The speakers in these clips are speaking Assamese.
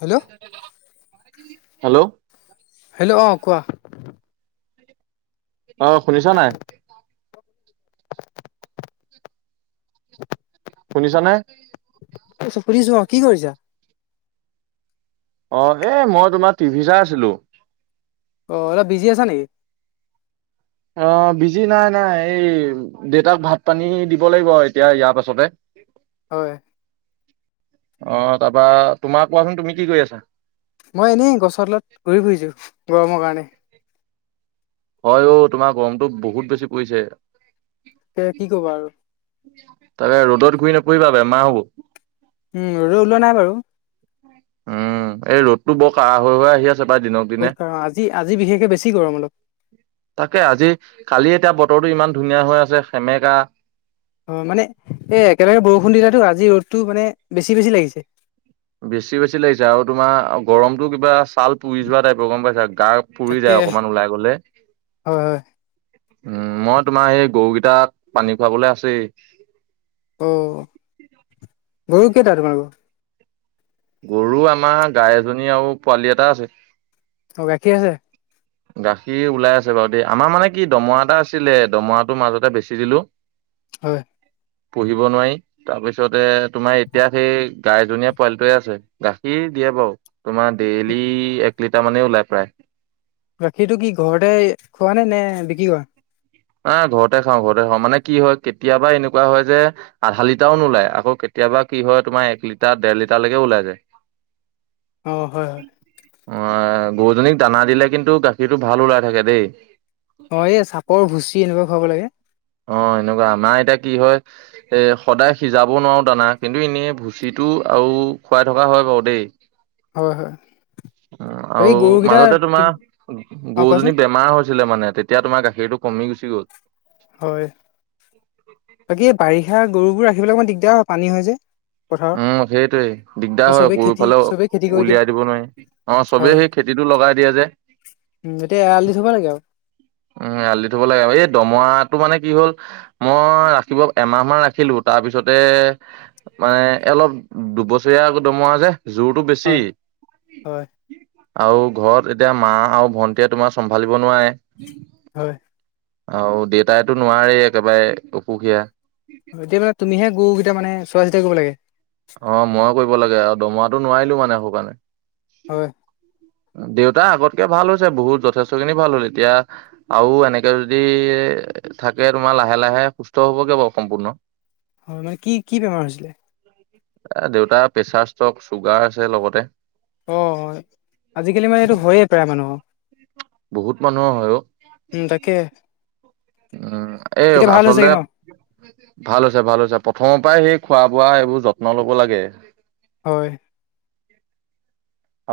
হেল্ল হেল্ল' হেল্ল' অ কোৱা অ, শুনিছ নাই? [inaudible] শুনিছা নে? কি কৰিছা শুধিছোৱা, কি কৰিছা? অ এ মই তোমাৰ টিভি চাই আছিলো অ অলপ বিজি আছা নেকি? অ বিজি নাই নাই এই দেউতাক ভাত পানী দিব লাগিব এতিয়া ইয়াৰ পাছতে হয়। অ তাৰপা তোমাক কোৱাচোন তুমি কি কৰি আছা? মই এনেই গছৰ তলত ঘূৰি ফুৰিছোঁ গৰমৰ কাৰণে- হয় অঔ তোমাৰ গৰমটো বহুত বেছি পৰিছে। এ কি কবা আৰু তাকে ৰ'দত ঘূৰি নোফোৰিবা বেমাৰ হ'ব। উম ৰদ ওলোৱা নাই বাৰু উম এই ৰ'দতটো বৰ কাৰা হৈ হৈ আহি আছে প্ৰায় দিনক দিনে বহুত কাৰণ আজি আজি বিশেষে বেছি গৰম অলপ। তাকে আজি কালি এতিয়া বতৰটো ইমান ধুনীয়া হৈ আছে সেমেকা- অ মানে এ একেলগে বৰষুণ দিলোটো আজি ৰ'দটো মানে বেছি বেছি লাগিছে। বেছি বেছি লাগিছে আৰু তোমাৰ গৰমটো কিবা ছাল পুৰি যোৱা টাইপৰ গম পাইছা গা- পুৰি তাকে। যায় অকমান ওলাই গলে। হয় হয় মই তোমাৰ সেই গৰুকেইটাত পানী খুৱাবলে আছেই অ গৰু কেইটা তোমালোকৰ? গৰু আমাৰ গাই এজনী আও পোৱালি এটা আছে। অ গাখীৰ আছে? গাখীৰ ওলাই আছে বাৰু দেই আমাৰ মানে কি দমৰা এটা আছিলে দমৰাটো মাজতে বেছি দিলো। হয়। পুহিব নোৱাই। তাৰপিছতে তোমাৰ এতিয়া সেই গাইজনী পোৱালিটোৱে আছে গাখীৰ দিয়ে বাওঁ। তোমাৰ ডেইলি এক লিটাৰ মানে ওলাই প্ৰায় গাখীৰটো কি ঘৰতে খোৱা নে, নে বিক্ৰী কৰা? এ ঘৰতে খাওঁ ঘৰতে খাওঁ মানে কি হয় কেতিয়াবা এনেকুৱা হয় যে, আধা লিটাৰও নোলায় আকৌ কেতিয়াবা কি হয় তোমাৰ এক লিটাৰ ডেৰ লিটাৰলৈকে ওলাই যায়। অ হয় হয় অ গৰুজনীক দানা দিলে কিন্তু গাখীৰটো ভাল ওলাই থাকে দেই। অ এই চাপৰ ভুচি এনেকুৱা খুৱাব লাগে। অ এনেকুৱা আমাৰ এতিয়া কি হয়। এ সদায় সিজাব নোৱাৰো দানা কিন্তু এনেই ভুচিটো আও খুৱাই থকা হয় বাৰু দেই- হয় হয় উ বাকী আৰু গৰুকেইটা মাজতে তোমাৰ তুম অ কোৱাচোন গৰুজনী বেমাৰ হৈ ছিলে মানে তেতিয়া তোমাৰ গাখীৰটো কম গুচি গ'ল। হয় বাকী বাৰিষা গৰুবোৰ ৰাখিবলৈ অকণমান দিগদাৰ হয় পানী হয় যে। পথাৰত উম সেইটোৱে আৰু দিগদাৰ হয় চবেই খেতি পৰুফালেও চবেই খেতি কৰি দিয়ে উলিয়াই দিব নোৱাৰি। অ চবেই হয় সেই খেতিটো লগাই দিয়ে যে উম এতিয়া এৰালি দি থ'ব লাগে আও উম এয়ালি দি থব লাগে আৰু এই দমৰাটো মানে কি হ'ল মই ৰাখিব এমাহ মান ৰাখিলো তাৰপিছতে মানে অলপ দুবছৰীয়া আকৌ দমৰা যে জোৰটো বেছি। হয় হয় আৰু ঘৰত এতিয়া মা আৰু ভন্টীয়ে তোমাৰ চম্ভালিব নোৱাৰে। হয় আৰু দেউতাইতো নোৱাৰে একেবাৰে অসুখীয়া। এতিয়া মানে তুমিহে গৰুকেইটা মানে চোৱা চিতা কৰিব লাগে? অ ময়ে কৰিব লাগে আৰু দমৰাটো নোৱাৰিলো মানে সৌ কাণে হয় দেউতা আগতকে ভাল হৈছে বহুত যথেষ্ট খিনি ভাল হ'ল এতিয়া আৰু এনেকে যদি থাকে তোমাৰ লাহে-লাহে সুস্থ হবগে বাৰু সম্পূৰ্ণ। হয় মানে কি কি বেমাৰ হৈছিলে? এ দেউতা প্ৰেচাৰ ষ্টক, চুগাৰ আছে লগতে। অ আজিকালি মানে এইটো হয়য়ে প্ৰায় মানুহৰ। বহুত মানুহৰ হয়ও। উম তাকে। উম এই এতিয়া ভাল হৈছেগে আচলতে ন ভাল হৈছে, ভাল হৈছে প্ৰথমৰ পৰাই সেই খোৱা-বোৱা এইবোৰ যত্ন লব লাগে।। হয়।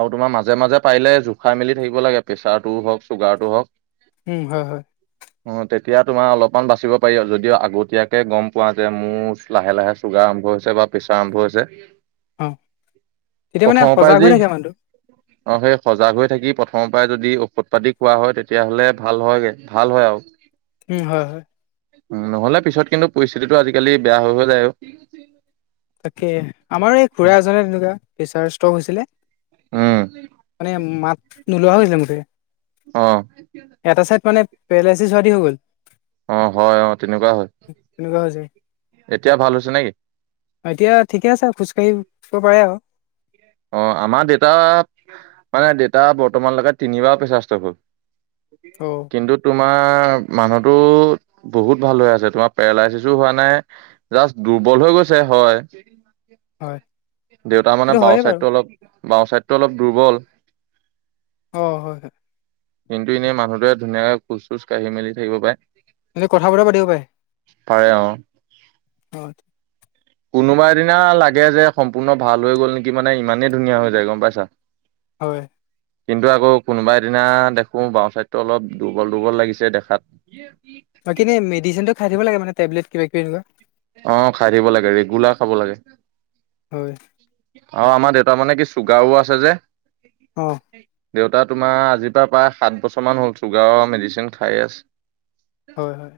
আৰু তোমাৰ মাজে-মাজে পাৰিলে জোখাই মেলি থাকিব লাগে, প্ৰেছাৰটোও হওক, চুগাৰটো হওক। উম হয়, হয়। অঁ তেতিয়া তোমাৰ অলপমান বাচিব পাৰি আও, যদিও আগতীয়াকৈ গম পোৱা যে মোৰ লাহে-লাহে চুগাৰ আৰম্ভ হৈছে বা পেছাৰ আৰম্ভ হৈছে। অ তেতিয়া মানে প্ৰথমৰ পৰাই সজাগ হৈ যি থাকে মানুহটো। অ সেই সজাগ হৈ থাকি প্ৰথমৰ পৰাই যদি ঔষধ-পাতি খোৱা হয় তেতিয়াহলে ভাল হয়গে ভাল হয় আও। উম, হয়, হয়। উ নহলে পিছত কিন্তু পৰিস্থিতিটো আজিকালি বেয়া হৈ হৈ যায় ঔ। তাকে আমাৰ এই খুৰা এজনে তেনেকুৱা প্ৰেচাৰ ষ্টক হৈছিলে। উম। মানে মাত নোলোৱা হৈছিলে মুঠেই। অ। এটা ছাইত মানে পেৰেলাইচিছ হোৱাদি হৈ গ'ল। অ হয় অ, তেনেকুৱা হয়। তেনেকুৱা হৈ যাই। এতিয়া ভাল হৈছে নে কি? অ এতিয়া ঠিকে আছে, খোজকাঢ়িব পাৰে আও। অঁ আমাৰ দেউতা মানে দেউতা বৰ্তমানলেকে তিনিবাৰ প্ৰেছাৰ ষ্টক হ'ল। অ। কিন্তু তোমাৰ মানুহতো বহুত ভাল হৈ আছে, তোমাৰ পেৰালাইচিছো হোৱা নাই, জাষ্ট দুৰ্বল হৈ গৈছে হয়। হয় দেউতা মানে এইটো বাওঁ হয়ে বাৰু চাইটো অলপ, বাওঁ চাইটো অলপ দুৰ্বল। অ হয়, হয়। কিন্তু এনেই মানুহটোৱে ধুনীয়াকে খোজ-চোজ কাঢ়ি মেলি থাকিব পায়। এতিয়া কথা বতৰা পাতিব পাৰে? পাৰে অ। হয়। কোনোবা এদিনা লাগে যে সম্পূৰ্ণ ভাল হৈ গ'ল নেকি মানে নাই ইমানেই ধুনীয়া হৈ যায় গম পাইছা। হয়। কিন্তু আকৌ কোনোবা এদিনা দেখো বাওঁ ছাইডতটো অলপ দুৰ্বল, দুৰ্বল লাগিছে দেখাত। [inaudible] বাকী এনে মেডিচিনটো খাই থাকিব লাগে মানে টেবলেট কিবা কিবি এনেকুৱা। অ খাই থাকিব লাগে, ৰেগুলাৰ খাব লাগে। হয় আৰু আমাৰ দেউতা মানে কি চুগাৰো আছে যে। অ‍ঁ দেউতা তোমাৰ আজিৰ পৰা প্ৰায় সাত বছৰমান হ'ল চুগাৰৰ মেডিচিন খাইয়ে আছে। হয় হয়।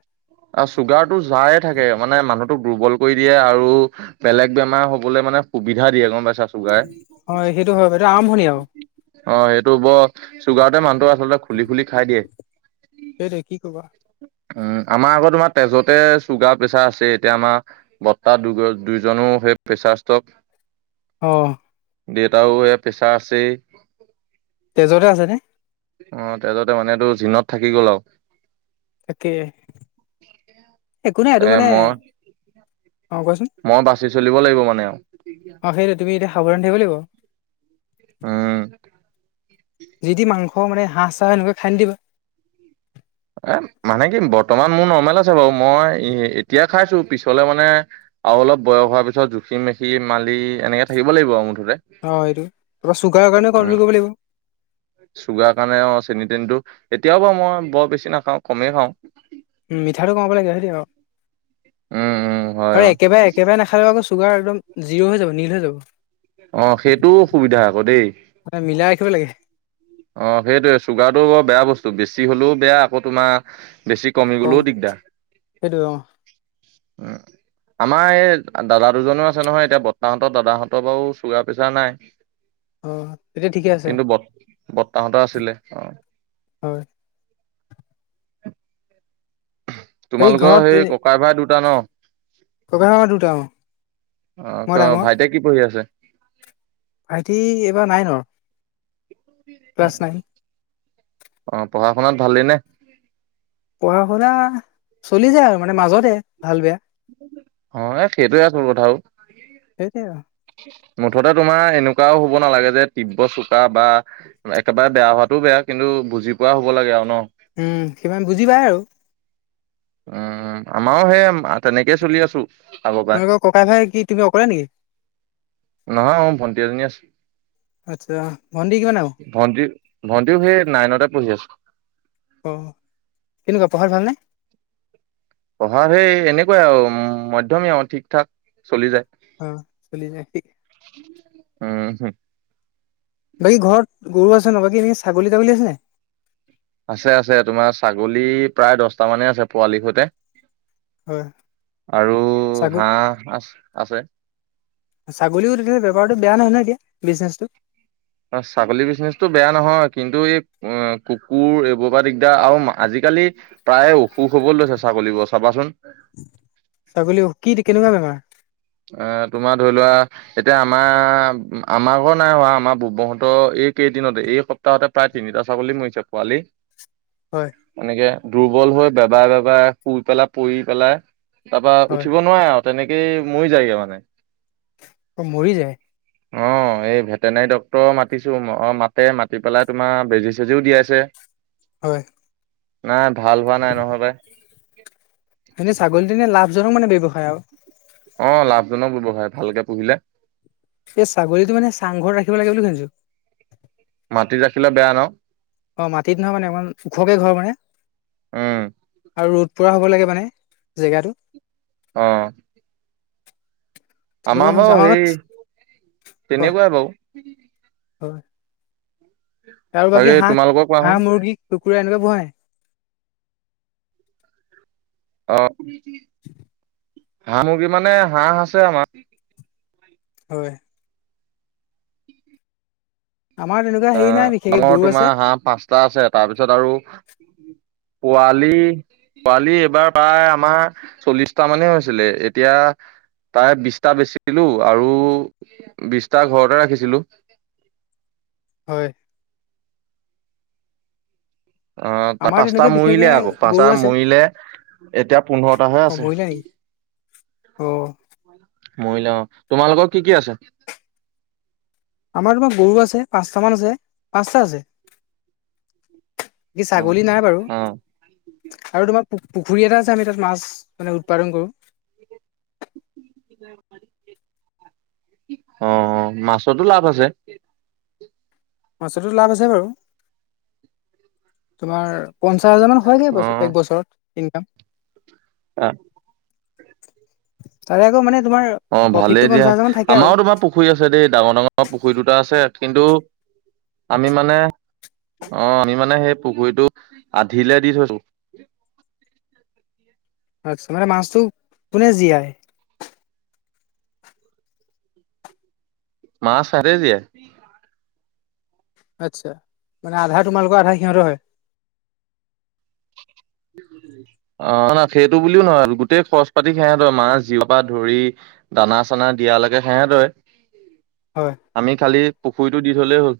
অ চুগাৰ টো যায় থাকে মানে মানুহ টোক দুৰ্বল কৰি দিয়ে আৰু বেলেগ বেমাৰ হবলৈ মানে সুবিধা দিয়ে গম পাইছা চুগাৰে। হয় সেইটো হয় ব এইটো আৰম্ভণি আও। অ সেইটো বৰ চুগাৰতে মানুহটো আচলতে খুলি খুলি খাই দিয়ে। উম, সেইটোৱে কি ক'বা আমাৰ আগত তোমাৰ তেজতে চুগাৰ প্ৰেছাৰ আছে। তেতিয়া আমাৰ বৰ্তা দু দুইজনও সেই প্ৰেচাৰ ষ্টক অঁ দেউতাও এ পেছা আছেই। তেজতে আছেনে। অ তেজতে মানে এইটো জিনত থাকি গ'ল আও। তাকে, একো নাই আৰু এ মানে মই অ কোৱাচোন? মই বাচি চলিব লাগিব মানে। অ সেইটো তুমি এতিয়া সাৱধান থাকিব লাগিব। উম যি টি মাংস মানে হাঁহ, ছাহ সেনেকৈ খাই নিদিবা। এ মানে কি বৰ্তমান মোৰ নৰ্মেল আছে বাৰু মই এতিয়া খাইছো পিছলে মানে আৰু অলপ বয়স হোৱাৰ পিছত জুখি, মুখি মালি এনেকে থাকিব লাগিব আৰু মুঠতে। অ এইটো তাৰপৰা চুগাৰৰ কাৰণে উম কণ্ট্ৰল কৰিব লাগিব। চুগাৰ কাৰণে অঁ চেনি তেনিটো এতিয়াও বাৰু মই বৰ বেছি নাখাওঁ কমেই খাওঁ। উম মিঠাটো কমাব লাগে হয় দিয়ক। উম উম হয় আৰু অ একেবাৰে একেবাৰে নাখালে আকৌ চুগাৰ একদম জিৰো হৈ যাব নীল হৈ যাব। অ সেইটোও অসুবিধা আকৌ দেই। মানে মিলাই ৰাখিব লাগে। অ সেইটোৱে চুগাৰটো বৰ বেয়া বস্তু, বেছি হ'লেও বেয়া আকৌ তোমাৰ বেছি কমি কম গলেও দিগদাৰ। সেইটো অ উম [unintelligible] আমাৰ এই দাদা দুজনেও আছে নহয় এতিয়া বৰ্তাহঁতৰ দাদাহঁতৰ বাৰু চুগাৰ প্ৰেছাৰ নাই। অঁ, এতিয়া ঠিকে আছে। কিন্তু বৰ্ত- বৰ্তাহঁতৰ আছিলে অঁ। হয়। এই তোমালোকৰ ঘৰত সেই এ ককাই ভাই দুটা ন। ককা ভাইমা দুটা অ অঁ ক মই ডাঙৰ ভাইটিয়ে কি পঢ়ি আছে? ভাইটি এইবাৰ নাইনৰ। ক্লাছ নাইন অ পঢ়া শুনাত ভালে নে? পঢ়া শুনা চলি যায় আৰু মানে মাজতে ভাল, বেয়া। অ এ সেইটোৱে আচল কথা অ। সেইটোৱে। মুঠতে তোমাৰ এনেকুৱাও হ'ব নালাগে যে তীব্ৰ চোকা বা একেবাৰে বেয়া হোৱাটোও বেয়া কিন্তু বুজি পোৱা হ'ব লাগে আৰু ন। উম, সিমান বুজি পায় আৰু। উম, আমাৰো সেই তেনেকে চলি আছো। আগৰ পৰাই তোমালোকৰ ককাই ভাই, কি তুমি অকলে নেকি? নহয় মোৰ ভণ্টি এজনী আছে। আচ্ছা, ভণ্টি কিমান ডাঙৰ? ভণ্টি ভন্টিও সেই নাইনতে পঢ়ি আছে। অ কেনেকুৱা পঢ়াত ভালনে? পঢ়া সেই এনেকুৱাই আৰু মধ্যমীয়া আৰু ঠিক ঠাক চলি যায়। অ চলি যায় তিক। উম হু। বাকী ঘৰত গৰু আছে ন বাকী এনে ছাগলী তাগলি আছে নে? আছে আছে তোমাৰ ছাগলী প্ৰায় দহটা মানে আছে, পোৱালিৰ সৈতে। হয় আৰু ছাগলী হাঁহ আ আছে। ছাগলীও তেনেকে বেপাৰটো বেয়া নহয় নহয় এতিয়া বিজনেছটো। অ ছাগলী বিজনেচটো বেয়া নহয়। কিন্তু এই অ কুকুৰ এইবোৰ পৰা দিগদাৰ আৰু আজি-কালি প্ৰায়ে অসুখ হ'ব লৈছে ছাগলীবোৰৰ চাবাচোন। ছাগলীও কি কেনেকুৱা বেমাৰ? আ তোমাৰ ধৰি লোৱা এতিয়া আমাৰ, আমাৰ ঘৰত নাই হোৱা বুবোহঁতৰ এইকেইদিনতে এই স সপ্তাহতে প্ৰায় তিনিটা ছাগলী মৰিছে পোৱালি। হয়। এনেকে দুৰ্বল হৈ বেবাই বেবাই শুই পেলাই পৰি পেলাই তাৰপা হয় উঠিব নোৱাৰে আৰু তেনেকেই মৰি যায়গে মানে। অ মৰি যায়? অ। অঁ এই ভেটেনাৰী ডক্টৰ মাতিছো, অ মাতে। মাতি পেলাই তোমাৰ বেজী-চেজীও দিয়াইছে। হয়। নাই ভাল হোৱা নাই। নহ'লে এনে ছাগলীজনীয়ে লাভজনক মানে ব্যৱসায় আও। অ লাভজনক ব্যৱসায় ভালকে পুহিলে। এই ছাগলীটো মানে চাংঘৰত ৰাখিব লাগে বুলি শুনিছো। মাটিত ৰাখিলে বেয়া ন? অ মাটিত নহয় মানে অকমান ওখকে ঘৰ মানে। উম আৰু ৰ'দ পৰা হ'ব লাগে মানে জেগাটো। অ। [unintelligible] আমাৰ বাৰু সেই কোৱা, তেনেকুৱাই বাৰু হয়। আৰু বাকী হাঁহ? তোমালোকক কোৱাচোন হাঁহ, মুৰ্গী, কুকুৰা এনেকুৱা নোপুহে? অ হাঁহ মুৰ্গী মানে হাঁহ আছে আমাৰ। হয়। আমাৰ তেনে আ আমৰ তোমাৰ হাঁহ পাঁচটা আছে। তাৰপিছত আৰু পোৱালি পোৱালি এইবাৰ প্ৰায় আমাৰ চল্লিছটা মানেই হৈছিলে। এতিয়া তাৰে বিছটা বেচি দিলো আৰু বিছটা ঘৰতে ৰাখিছিলো। হয়। অ তাৰ আমাৰ পাঁচটা তেনেকে বিশেষকে মৰিলে আকৌ। গৰু পাঁচটা আছে মৰিলে, এতিয়া পোন্ধৰটাহে অ আছে। মৰিলা নেকি অ। মৰিলে অ। তোমালোকৰ কি কি আছে? আমাৰ তোমাৰ গৰু আছে। পাঁচটা মান আছে, পাঁচটা আছে। কি অ ছাগলী নাই বাৰু। অ আৰু তোমাৰ পু পুখুৰী এটা আছে। আমি তাত মাছ মানে উৎপাদন কৰোঁ। অ, অ মাছতো লাভ আছে। বস্তুটো লাভ আছে বাৰু। তোমাৰ পঞ্চাছ হাজাৰ মান হয়গে অ এক বছৰত ইনকাম। অ। তাৰে আকৌ মানে তোমাৰ- অ' প্ৰফিটটো ভালেই দিয়া, পঞ্চাছ হাজাৰ মান থাকে আৰু আমাৰো তোমাৰ- পুখুৰী আছে দেই ডাঙৰ ডাঙৰ পুখুৰী দুটা আছে, কিন্তু আমি মানে- অ আমি মানে সেই পুখুৰীটো আধিলে দি থৈছো। আছ মানে মাছটো কোনে জীয়াই? মাছ সেতে জীয়াই? আচ্ছা, মানে আধা তোমালোকৰ আধা সিহঁতৰ হয়। [inaudible] অ না সেইটো বুলিও নহয় গোটেই খৰচ পাতি খাই সিহঁতৰ মাছ জিৰপা ধৰি। দানা চানা দিয়ালৈকে হেহে দয়। হয়। আমি খালি পুখুৰীতটো দি থ'লেই হ'ল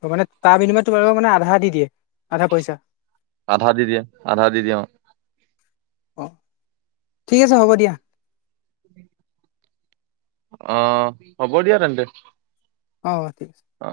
অ' মানে তাৰ বিনিময়ত তোমালোকক মানে আধা দি দিয়ে। আধা পইচা আধা দি দিয়ে আধা দি দিয়া। অ' ঠিক আছে হ'ব দিয়া। অ' হ'ব দিয়া তেন্তে। অঁ ঠিক আছে। অ